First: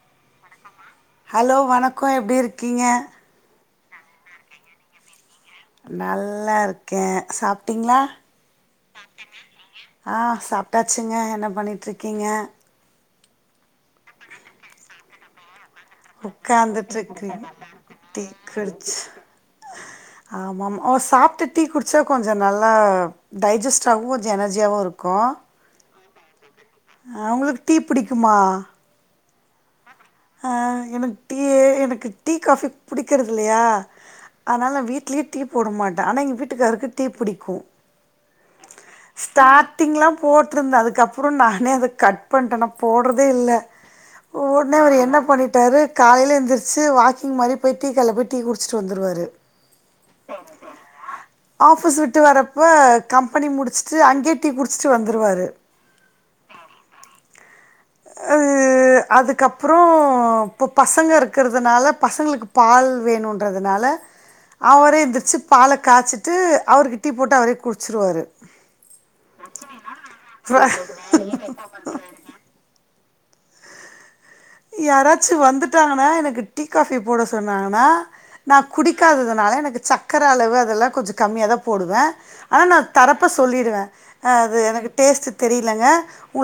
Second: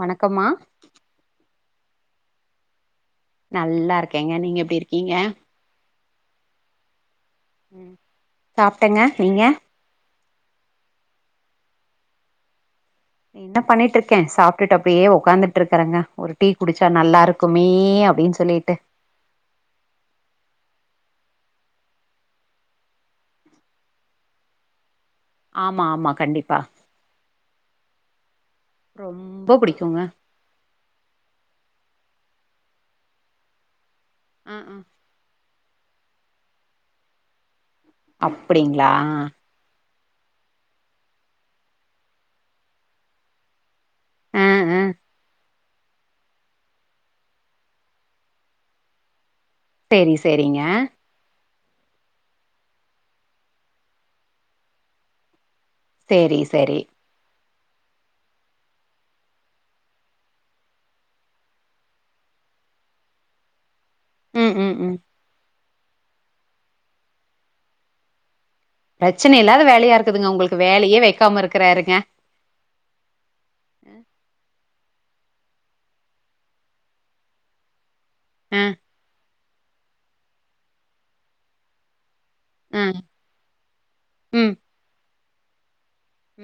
வணக்கம்மா ஹலோ வணக்கொ எப்டி இருக்கீங்க நல்லா இருக்கேங்க நீங்க எப்டி இருக்கீங்க நல்லா இருக்கே சாப்ட்டீங்களா சாப்ட்டேங்க நீங்க சாப்டாச்சுங்க என்ன பண்ணிட்ருக்கீங்க என்ன பண்ணிட்ருக்கே சாப்டுட்டு அப்டியே ஒக்காந்துட் ட்ருக்குரெங்க ஒரு டீ குடிச்சா நல்லா உக்காந்துட்ருக்கீங்க இருக்குமே டீ அப்டின் சொல்லிட்டு குடிச்சு அவ சாப்டு டீ குடிச்சா கொஞ்சொ நல்லா டைஜெஸ்டாவு சொ எனர்ஜியாவுருக் ஆமா ஆமா கண்டிப்பா அ அவுங்களுக்கு டீ பிடிக்குமா ரொம்ப பிடிக்குங்க அஹ் எனக்கு டீயே எனக்கு டீ காபி புடிக்கிறது இல்லையா ஆ ஆ அதனால வீட்லயே டீ போட மாட்டேன் ஆனா எங்க வீட்டுக்காருக்கு டீ பிடிக்கும் அப்படிங்களா ட்டிங்லாம் போட்டருந்தேன் அதுக்கப்புறம் நானே அதை கட் பண்ணட்டேன் நான் போடுறதே இல்லை ஆ உடனே ஆ ஒரு என்ன பண்ணிட் டாரு காலையில எந்திரிச்சி வாக்கிங் மாதிரி போய் டீ கடையில போய் டீ குடிச்சுட்டு வந்துருவாரு செரி செரிங்க ஆபிஸ் விட்டு வரப்ப கம்பெனி முடிச்சுட்டு அங்கே டீ குடிச்சுட்டு வந்துருவாரு தெரி சரி அதுக்கப்புறம் இப்போ பசங்க இருக்கிறதுனால பசங்களுக்கு பால் வேணுன்றதுனால ம் ம் ம் அவரே எந்திரிச்சிப் பாலை காய்சிட்டு அவருக்கு டீ போட்டு அவரே குடி ச்சுடுவாரு பிரச்சனை இல்லாத வேலையா இருக்குதுங்க உங்களுக்கு வேலையே வைக்காம இருக்கிறாருங்க அஹ் யாராச்சும் வந்துட்டாங்கண்ணா எனக்கு டீ காஃபி போட சொன்னாங்கண்ணா ஆ நான் குடிக்காதது அதனால எனக்கு சக்கரை அளவு அதெல்லாம் கொஞ்சம் கம்மியா தான் போடுவேன் ஆனா ஆ நான் தரப்ப சொல்லிடுவேன் ம் அது எனக்கு டேஸ்ட் தெரியலங்க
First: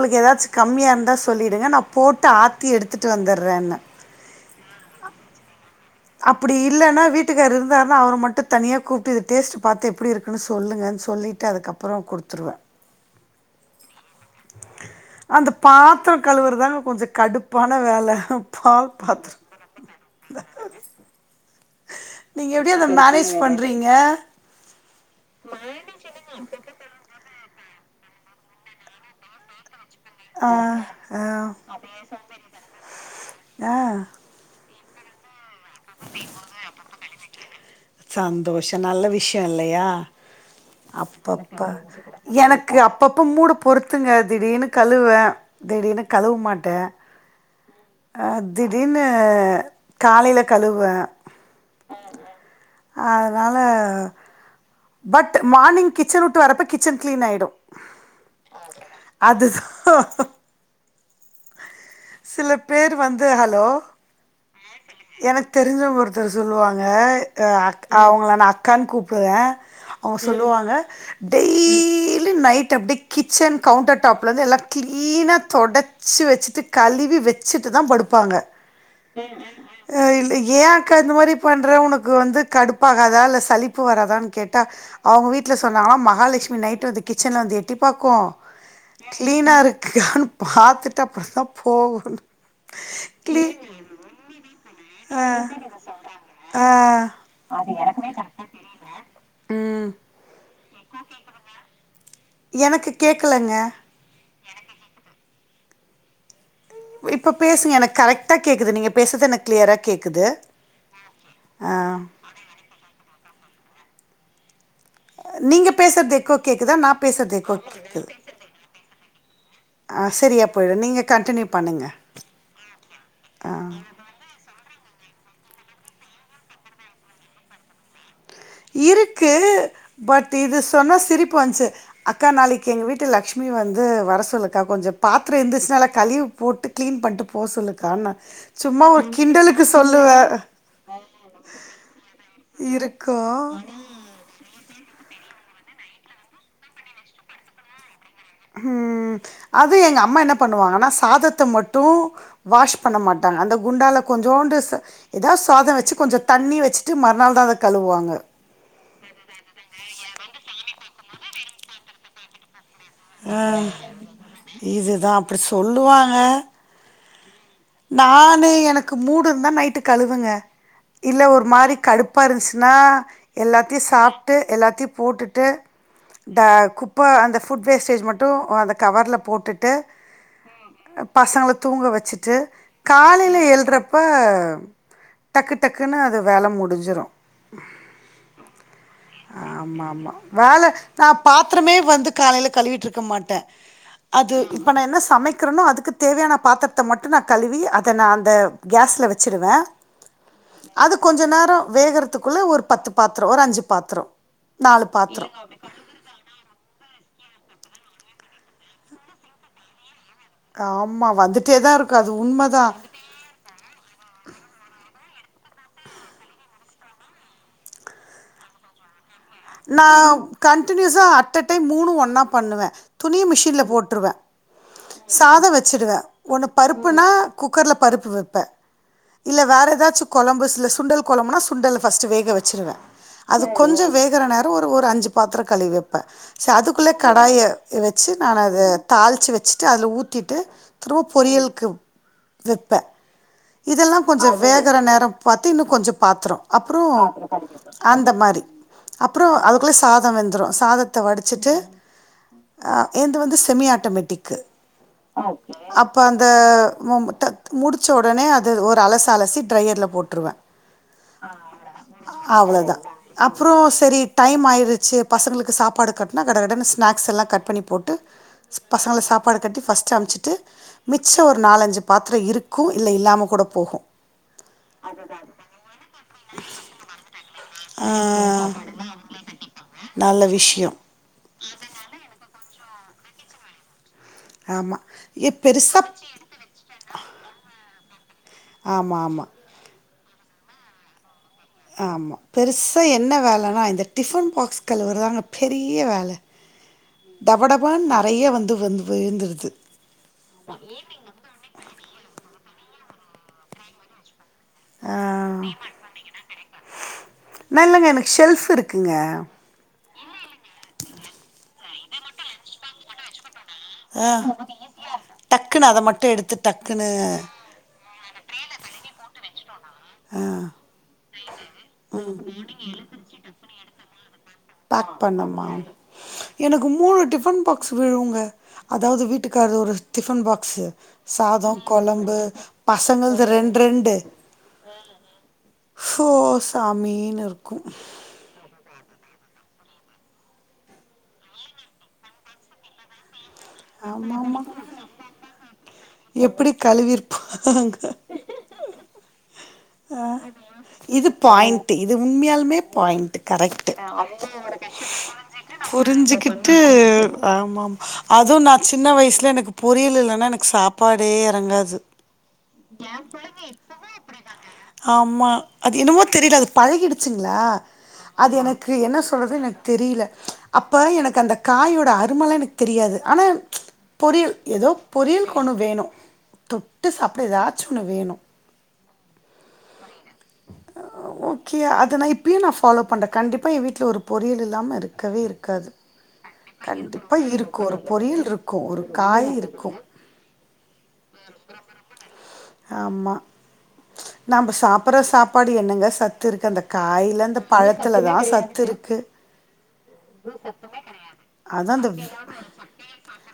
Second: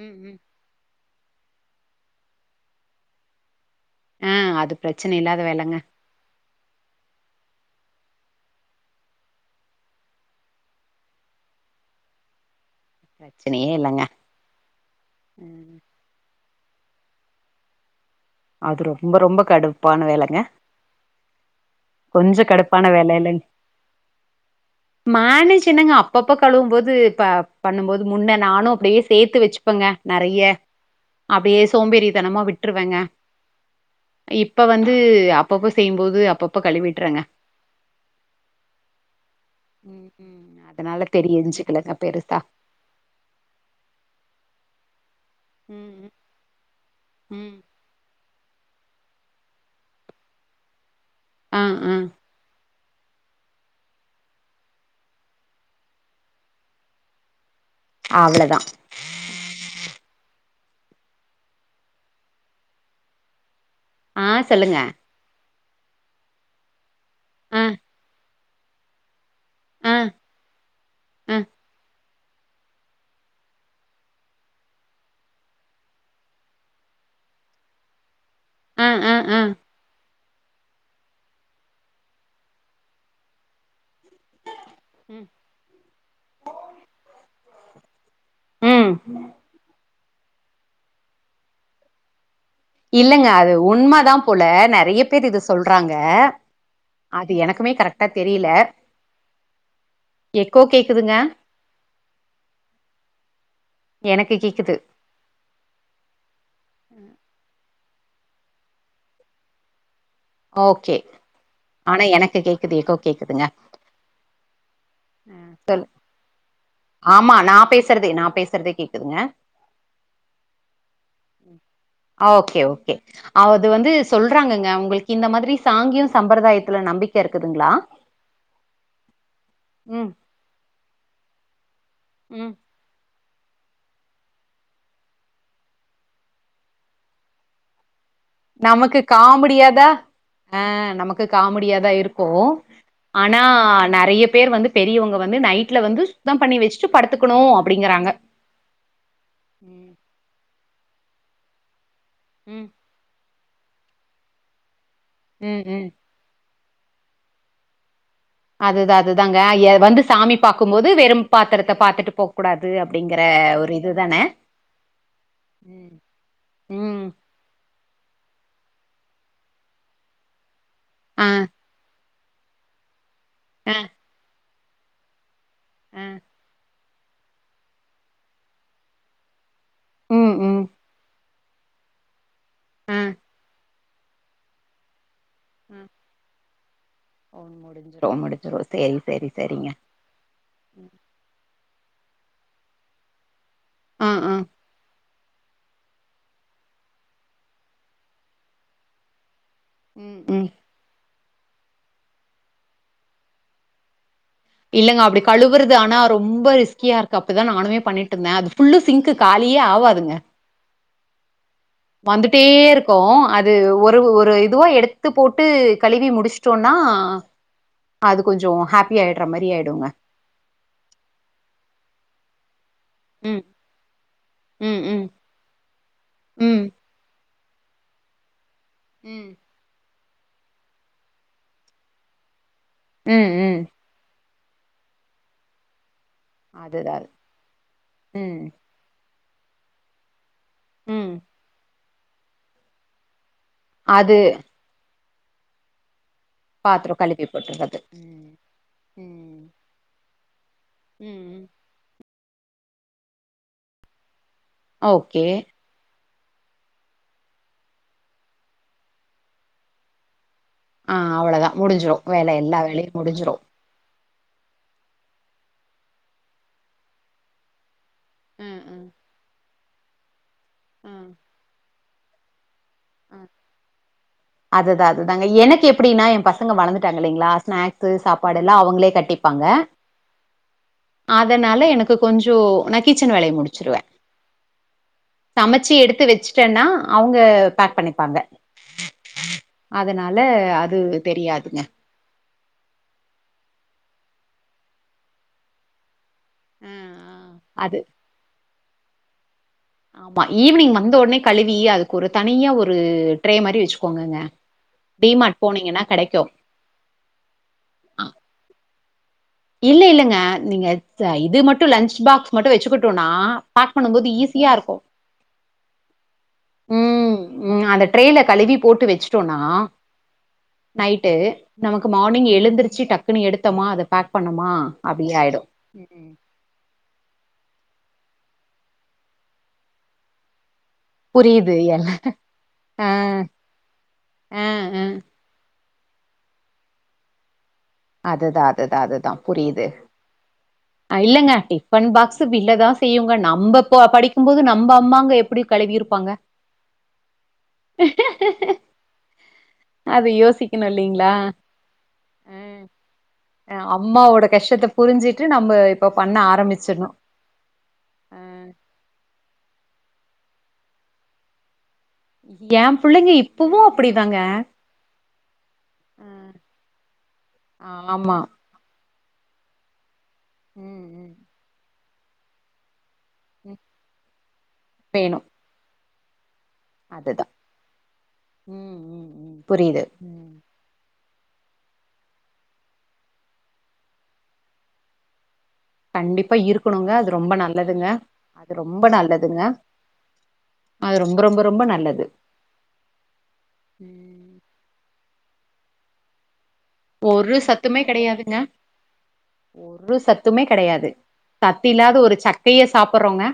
ம் ம் ஏதாச்சும் கம்மியா இருந்தா சொல்லி டுக நான் போட்டு ஆத்தி எடுத்து ட்டு வந்தடுறேன்ன ஆஹ் அது பிரச்சனை இல்லாத வேலைங்க அப்படி இல்லைன்னா வீட்டுக்காரு இருந்தாருன்னா அவரை மட்டும் தனியா கூப்பிட்டு இத டேஸ்ட் பார்த்துஎப்படி இருக்குன்னு சொல்லுங்கன்னு சொல்லிட்டு அதுக்கப்புறம் குடுத்துருவேன் பிரச்சனையே இல்லங்க அந்த ம் பாத்திரம் கழவுறு தாங்க கொஞ்சம் கடுப்பான வேலை அது ரொம்ப ரொம்ப கடுப்பான வேலைங்க கொஞ்சோ நீங்க எப்படி கடுப்பான அத மேனேஜ் பண்றீங்க மோனுஜ் என்னங்க அப்பப்ப கழுவும் போது இப்ப பண்ணும்போது முன்ன நானும் அப்படியே சேர்த்து வச்சுப்பேங்க நறைய ஆ ஆ அப்படியே சோம்பேறித்தனமா விட்டுருவேங்க ஆஹ் இப்ப வந்து அப் அப்பப்ப செய்யும்போது அப்பப்ப கழுவிட்டுறாங்க சந்தோஷம் நல்ல விஷயம் இல்லையா ம் ம் அதனால அப்பப்ப தெரிஞ்சுக்கலங்க பெருசா எனக்கு அப்பப்ப மூட பொறுத்துங்க திடீர்னு கல் துவே திடீர்னு கழுவ மாட்ட உம் திடீர்னு காலையில கழுவுவேன் ம் ம் அதனால பட் மார்னிங் கிச்சன் விட்டு வரப்ப கிச்சன் கிளீன் ஆயிடும் அவ்ளதா அதுதான் சில பேர் வந்து ஹலோ ஆஹ் சொல்லுங்க தெரிஞ்ச ஒருத்தர் சொல்லுவாங்க ஆ அவங்கள நா அக் கண்கூப் ஆ அவங்க சொல்லுவாங்க ஆ டெய் லி நைட் அப்டி கிச்சன் கவுண்டர் டாப்ல வந்து எல்லாம் கிளீனா தொடச் ச்சு வச்சுட்டு கழுவி வச்சுட்டு தான் படுப்பாங்க ஆ ஆ ஆ ஆஹ் இல்லை [unintelligible] ப்பு வராதான்னு கேட்டா ம் அவங்க வீட்ல சொ திப்பாக் ம் க்கு கான் பாத்துட் தப் தப்பு போவுது இல்ல ஆ ம் கோ கேக்குதுங்க எனக்கு கேக்கலங்க எனக்கு கேக்குது இப்ப பேசுங்க எனக் கரக்டா கேக்குது நீ பேசறது எனக்கு கிளியரா கேக் ஓகே ஆனா எனக்கு கேக்குது எக்கோ கேக்குதுங்க நீங்க சொல்லு பேசுறது எக்கோ கேட்குதா நான் ஆமா பேசுறது எக்கோ நான் பேசுறதே கேட்குது நான் பேசுறதே கேக்குதுங்க ஆ சரியா போயிடும் நீங்க கண்டினியூ பண்ணுங்க ஓகே ஓகே அது வந்து சொல்றாங்கங்க உங்களுக்கு இந்த மாதிரி சாங்கியோ சம்பிரதாயத்துல நம்பிக்க இருக்குதுங்குளா இருக்கு பட் இது சொன்ன சிரிப்பு வந்துச்சு அக்கா ம் நாளைக்கு எங்கு வீட்டு லக்ஷ் ஷ்மி வந்து வர சொல்லுக்கா கொஞ்ச பாத்திர இருந்துச்சுனால்லா கழிவு போட்டு கிளீன் பண்ணிட்டு போ சொல்லுக்காணா நமக்கு காமெடியாதா ஆஹ் நமக்கு காமெடியாதா இருக்கு ஆனா இருக்கும் நெறிய பேர் வந்து பெரியவங்க வந்து நைட்ல வந்து சுத்தம் பண்ணி வெச்சுட்டு படுத்துக்குணு அப்டிங்கிறாங்க உம் அது எங்க அம்மா என்ன பண் ண்ணுவாங்கூனா சாதத்த மட்டு ம் வாஷ் பண்ண மாட்டாங்க அந்த குண்டால கொஞ்சோண்டு சா எதா ம் சாத ம் வெச்சு கொஞ்ச தண்ணி வெச்சு ட்டு மறுநாள்தா அத கழுவுவாங்க அதுதா அதுதாங்க ஏ வந்து சாமி பாக்கும்போது வெறும் பாத்துரத்த பாத்துட்டு போக் கூடா அஹ் இதுதா அப்டி ம் சொல்லுவாங்க ம் நானு எனக்கு மூடு இருந்தா நைட்டு கழுவுங்க இல்ல ஆ ஒரு மாரி கடுப் ப்பா இருஸ்சுனா ஆ எல்லாத்தையு சாப்புட்டு எல்லாத் த்தி போட்டுட் டு ஆ அந்த குப் இப்ப அந்த ஃபுட் வேஸ்டேஜ் மட்டு அஹ் அந்த கவர்ல போட்டுட் ட்டு ம் ம் அப் பசங்குள தூங்க வெச்சுட்டு காலையில ஏழ்றப் ப்பாம் டக்கு டக்குன்னு அது வேல முடி ஞ்சுரு ஓ முடிஞ்சுரு முடிஞ்சுரு சேரி சேரி செரிங்க பாத்துரமே வந்து காலையில கழுவிட்ருக்க மாட்டே ஆ ஆ அது இப்ப நா என்ன சமைக் இருக்கரணோ அதுக்கு தேவையான பாத்துரத்த மட்டு நா கழுவி அத நா அந்த கேஸ்ல வெச்சுருவே உம் உம் கொஞ்சம் நேரம் வேகறதுக்குள்ள ஒரு பத்து பாத்திரம் ஒரு அஞ்சு பாத்திரம் இல்லங்க அப்படி கழுவுறது ஆனா ரொம்ப கக்கியா இருக்கு அப்படிதான் நானுமே பண்ணி இருந்தேன் அது பு சிங்க் காலியே ஆகாது ஆமா வந்துட்டே தா இருக்கு அது வந்துட்டே உண்மதா இருக்கோ அது ஒரு ஒரு இது து எடுத்து போட்டு கழுவி முடிச்சுிட்டோம்னா அது கொஞ்சம் ஹாப்பி ஆய நான் கண்டினியூஸா அட்ட் டைம் மூணு ஒன்னா பண்ணுவேன் துணிய ம் மிஷின்ல போட்டுருவேன் ம் ம் சாதம் வச்சடுவேன் உன்னு ம் பருப்புனா குக்கரில் பருப்பு வைப்பேன் ம் இல்ல வேற ஏதாச்சும் குழம்பு சல சுண்டல் குழம்புன சுண்டல் வேக வச்சு ச்சருவேன் ம் அது ம் கொஞ்சம் வேக நேரம் ஒரு அஞ்சு பாத்திர கழி வைப்பு அதுக்குள்ள அதுதா அது கடாய வச்சு நான் ம் தாள வச்ச வச்சுட்டு அது ஊத்திட்டு திரும்ப ம் பொரியலுக்கு வெப்ப இதெல்லாம் அது கொஞ்சம் வேகற நேரம் பத்தி இன்னும் கொஞ்சம் பாத்திரோம் அப்புறம் பாத்ரோ கழுவி போட்றது அந்த ம் மாதிரி அப்புறம் ம் அதுக்குள்ள ச தம்ந்துரம் சாதத்தை ம் வடிச்சிட்டு ஆ எது வந்து செமி ஆட்டோமேட்டிக் ஓகே அ இப்போ அந்த முடிச்ச உடனே அது ஒரு அலச அலசி ட்ரையரில் போட்டுருவேன் ஆஹ் அவ்வளவுதான் முடிஞ்சிரும் வேலை எல்லா வேலையும் முடிஞ்சிரும் சரி டைம் ஆயிடுச்சு பசங்களுக்கு சாப்பாடு கட்டினா கட கடன்ன ஸ்நாக்ஸ் எல்லாம் கட் பண்ணி போட்டு ம் ம் பசங்களை சாப்பாடு கட்டி ஃபர்ஸ்ட் அப்பச்சிட்டு ம் மிச்சம் ஒரு நாலஞ்சு பாத்திரம் இருக்கு க்கும் இல்ல இல்லாமல் கூட போகும் அதுதான் அதுதாங்க எனக்கு எப்படின்னா என் பசங்க வளந்துட்டாங்க இல்லலைங்களா ஆ ஸ்நாக்ஸ் சா பாடல்லாம் அவங்களே கட்டிப்பாங்க நல்ல விஷ்யோ அதனால எனக்கு கொஞ்சம் நான் கிச்சன் வேலையை முடிச்சிருவேன் ஆமா எ சமைச்சு பெருசா எடுத்து வச்சுட்டேன்னா அவங்க பேக் பண்ண பாங்க ஆம்மா அதனால அது தெரியாது ஆமா பெருசா என்ன வேலைனா அ டிஃபன் பாக்ஸ் கலுவுரதாங்க பெரிய வேலை அது டபடபான் நிறைய வந்து வந்து உயந்துடுது ஆமா ஈவினிங் வந்த உடனே கழுவி அதுக்கு ஒருத்தான் தனைய ஒரு ட்ரே மாதிரி வச்சுக்கோங்கங்க டிமார்ட் ஆஹ் போனீங்கன்னா கெடைக்கும். நல்லங்க எனக்கு ஷெல்ஃப் இருக்கு இருக்குங்க இல் இல்லைங்க நீங்க இது மட்டும் லன்ச் பாக்ஸ் மட்டும் வச்சுக்கிட்டோனா ப் பண்ணும்போது ஆ ஈஸியா இருக்கும் டக்குன்னு அத மட்டு எடுத்து டக்குன்னு உம் உம் அந்த ட்ரேல கழுவி போட்டு வச்சு சொனா ஆ நைட்டு நமக்கு மார்னிங் எழுந்தருச்சு டக்குனு எடுத்தோமா அ பேக் பண்ணோமா, அப்டி பண்ண ஆயிடும். ம். எனக்கு மூணு ப் விழுவங்க அதாவது வீட்டுக்கருர் ஒரு டிஃபன் பாக்ஸ் புரியுது. சாதம் எல் குழம்பு அ, பசங்களது ரெண்டு ரெண்டு அ, அ. சோ சாமனு இருக்கும் அதுதான் அதுதான் அதுதான் புரியுது இல்லைங்க டிஃபன் பாக்ஸ் வலதான் செய்யுங்க ந ந படிக்கும்போது ஆமாமா நம்ம அம்மாங்க எப்படி கழுவிிருப்பாங்க எப்டி கழுவிருப்பாங்க அதது யோசிக்கணும் இது இல்லங்களா பாயிண்ட்டு இது உண்மையாலுமே பாயிண்ட்டு அம்மாவோட கஷ்டத்தை புரிஞ்சுட்டு புரிஞ்சுிக்கிட்டு ஆம அ அதுவும் நான் சின்ன வயசுல எனக்கு பொரியல் இல்லைனா எனக்கு சாப்பாடே இறங்காது ஏ புள்ளைங்க இப்பவு அப்டிதாங்க ஆமா அது என்னமோ தெரியல அது பழகிடுச்சுங்களா அ ஆமா அது எனக்கு என்ன சொல்து எனக்கு தெரியல அப்ப ம் ம் எனக்கு அந்த காயோட அருமல எனக்கு தெரியாது ஆனா ம் பொரியல் ஏதோ வேணு பொரியல்க்கு ஒன்னு வேணு தொட்டு சாப்ட அதுதா ஏதாச்சு ஒன்னு வேணு ம் ம் ம் புரியுது ம் ஓகே அத நா இப்பயும் நா ஃபாலோ பண்றே கண்டிப்பா ஏன் வீட்ல ஒரு பொரியல் இல்லாம இருக்கவே இரு கண்டிப்பா இருக்கணுங்க அது ரொம்ப இருக்கும் ஒரு நல்லதுங்க பொரியல் அது இருக்கும் ஒரு ரொம்ப காய் நல்லதுங்க இருக்கும் அது ரொம்ப ரொம்ப ரொம்ப நல்லது உம் பட்ற சாப்பாடு என்னங்க சத்து இருக்கு அந்த காயில ஒரு அந்த சத்துமே பழத்துலதா கெடையாதுங்க சத்து இருக்கு ஒரு சத்துமே கெடையாது சத்து அதா அந்த இல்லாத ஒரு சக்கைய சாப்புட்றோங்க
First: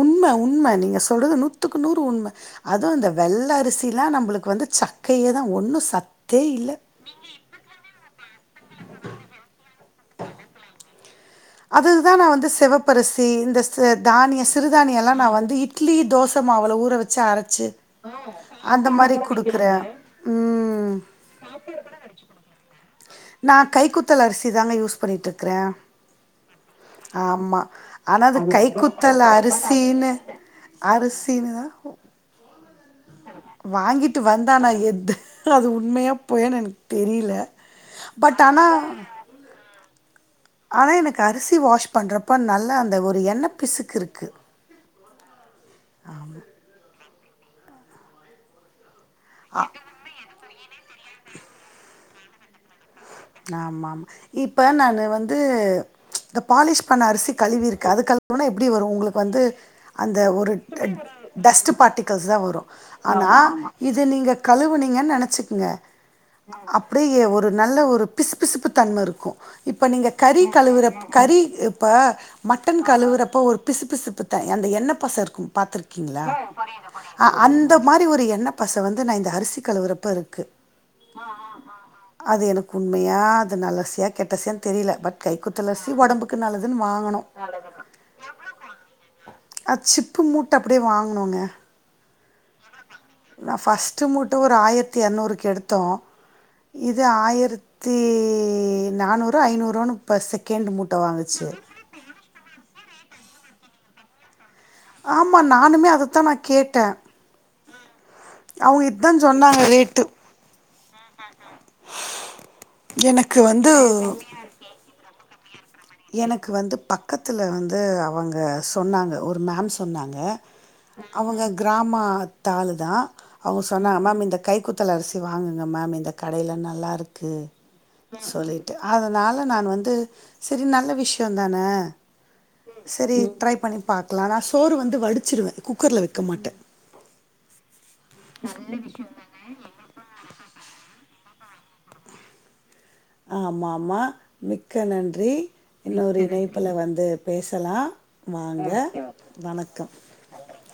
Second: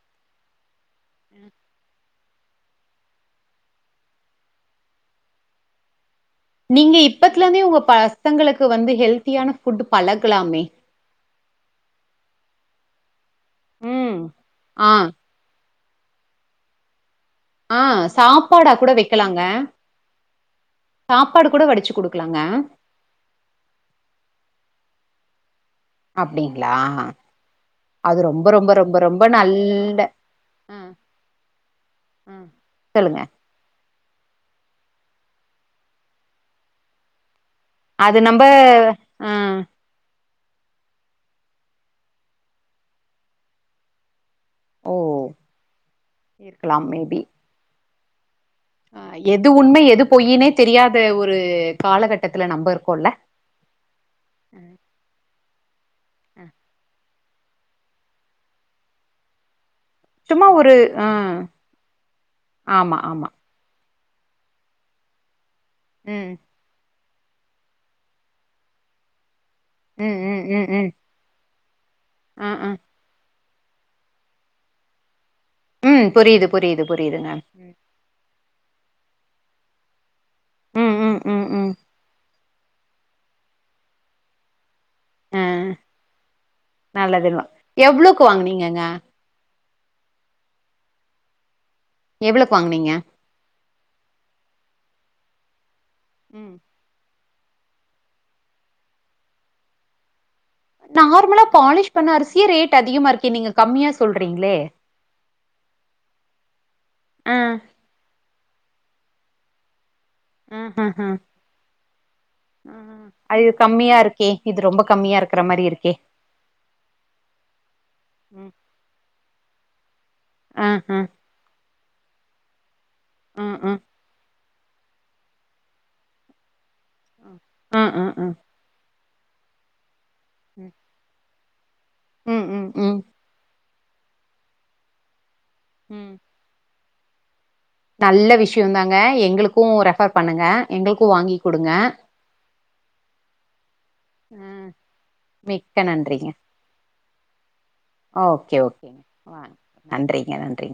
உண்ம உண்ம நீங்க சொல்றது நூத்துக்கு நூறு உண்ம அதுவு இந்த வெள்ள அரிசில்லா நம்பளுக்கு வந்து சக்கையேதா ஒன்னு சத் நீங்க இப்பத்துலருந்தே உங்க பசங்களுக் கு வந்து ஹெல்த்தியான ஃபுட் பழக்கலாமே அதுக்குதா நா வந்து செவப்பு அரி சி இந்த ச ம் தானியோ ஆ சிறுதானியோ எல்லா நா வந்து இ ட்லி தோச மாவுல ஊற வ ஆஹ் சாப்பாடா கூட வைக்கலாங்க குடுக்குறே ம் சாப்பாடு கூட வடிச்சு குடுக்கலாங்க நா கைக்குத்தல் அரிசிதாங்க யூஸ் பண்ணிட்டு இருக்கறே அப்டிங்களா ஆமா ஆனா அது ரொம்ப ரொம்ப ரொம்ப கைக்குத்தல் ரொம்ப நல்ல அரிசினு ஆ அரிசினுதா ஆ சொல்லுங்க வாங்கி ட்டு வந்தா நா எது அது உண்மையா பொய்யானு எனக்கு தெரியல அது நம்ப ஆஹ் ஆனா எனக்கு அரிசி வாஷ் பண்றப்ப நல்ல அந்த ஒரு எண்ண பிசுக்கு இருக்கு ஓ இருக்கலா மேபி ஆஹ் எது உண்மை எது பொய்யினே தெரியாத ஒரு காலகட்டத்தில நம்ப இருக் ஆமா ஆமா இப்ப நானு வந்து இந்த பாலிஷ் பண்ண அரிசி கழுவி இருக்கு அது கழுவுனா எப்டி வரு உங்களுக்கு வந்து அந்த சும்மா ஒரு ட ஆ டஸ்ட்டு பார்ட்டிகல்ஸ்தா வரு ஆமா ஆமா ஆனா இத நீங்க கழுவுனீங்கன்னு நெனச்சுக் குங்க ம் அப் டியே ஒரு நல்ல ஒரு பிசுபிசுப்பு தன்மை இருக்கு இப்போ நீங்க ம் கறி ம் ம் கழுவுற ம் கறி ப்ப ஆ ஆ மட்டன் கழுவுறப்ப ஒரு பிசு பிசுப்புத்தன் அந்த என்ன பச இருக்கும் ம் பாார்த்திருக்கீங்களா புரியுது புரியுது அ புரியுதுங்க அந்த மாரி ஒரு எண்ணை பச வந்து நா இந்த அரிசிக் கழுவுறப்ப இருக் ம் ம் ம் ம் அது எனக்கு உண்மையாக அது நல்ல அரிசியா கெட்டசிய தெரியல பட் கை ஆ குத்தலசி உடம்புக்கு நல்லதுன்னு வாங்கணு நல்லதுல்ல எவ்ளோக்கு வாங்குனீங்கங்க அ சிப்பு மூட்டை அப்படியே வாங்கனுங்க எவ்வளக்கு வாங்கனீங்க நா ஃபஸ்ட்டு முட்ட ஒரு ஆயிரத்தத்துநூறுக்கு எடுத் தே ம் இது ஆயிரத்த ரித்தி நானூ ஐநூறு [unintelligible] நார்மலா பாலிஷ் பண்ண அரிசியே ரேட் அதிகமா இகே நீங்க கம்மியா சொல்லிறீங்களே ஆமா நானுமே அதத்தான் நா கேட்டேன் ஆ அவங்க இதுதான் சொன்னாங்க ரேட்டு ஆஹ் ஆஹ ஆஹ ஹ எனக்கு அது வந்து கம்மியா இருக்கே இது ரொம்ப கம்மியா இருக் ற மாரி இருக் எனக்கு வந்து பக்கத்து வந்து அவங்க ம் சொன்னாங்க ஒரு மேம் சொன்னாங்க ஆ ஆ அவங்க கிராமத்தால தான் ஆளுதான் ஆ அவங்க ஆ சொன்னாங்க மேம் இந்த கை குத்தல் அரிசி வாங்குங்க மேம் இந்த கடிலன்னாங் நல்லா இருக்கு ஆ ஆ ஆ சொல்லிட்டு அதனால் நான் வந்து சேரி நல்ல விஷ் ந்தானே ம் ம் ம் ம் சேரி ட்ரை பண்ணி பார்க்கலாம் நா சோறு வந்து வடிச்சிருடுவே குக்கரில் ம். வைக்க மாட்டே நல்ல விஷயம் தாங்க எங்களுக்கும் ரெஃபர் பண்ணுங்க எங்களுக்கு வாங்கி குடுங்க ஆமா ஆமா அ மிக்க நன்றி மிக்க இன்னொரு நன்றிங்க இணைப்புல வந்து பேசலா ஓகே வாங்க ஓகேங்க வாங்க. வணக்கம் நன்றிங்க நன்றிங்க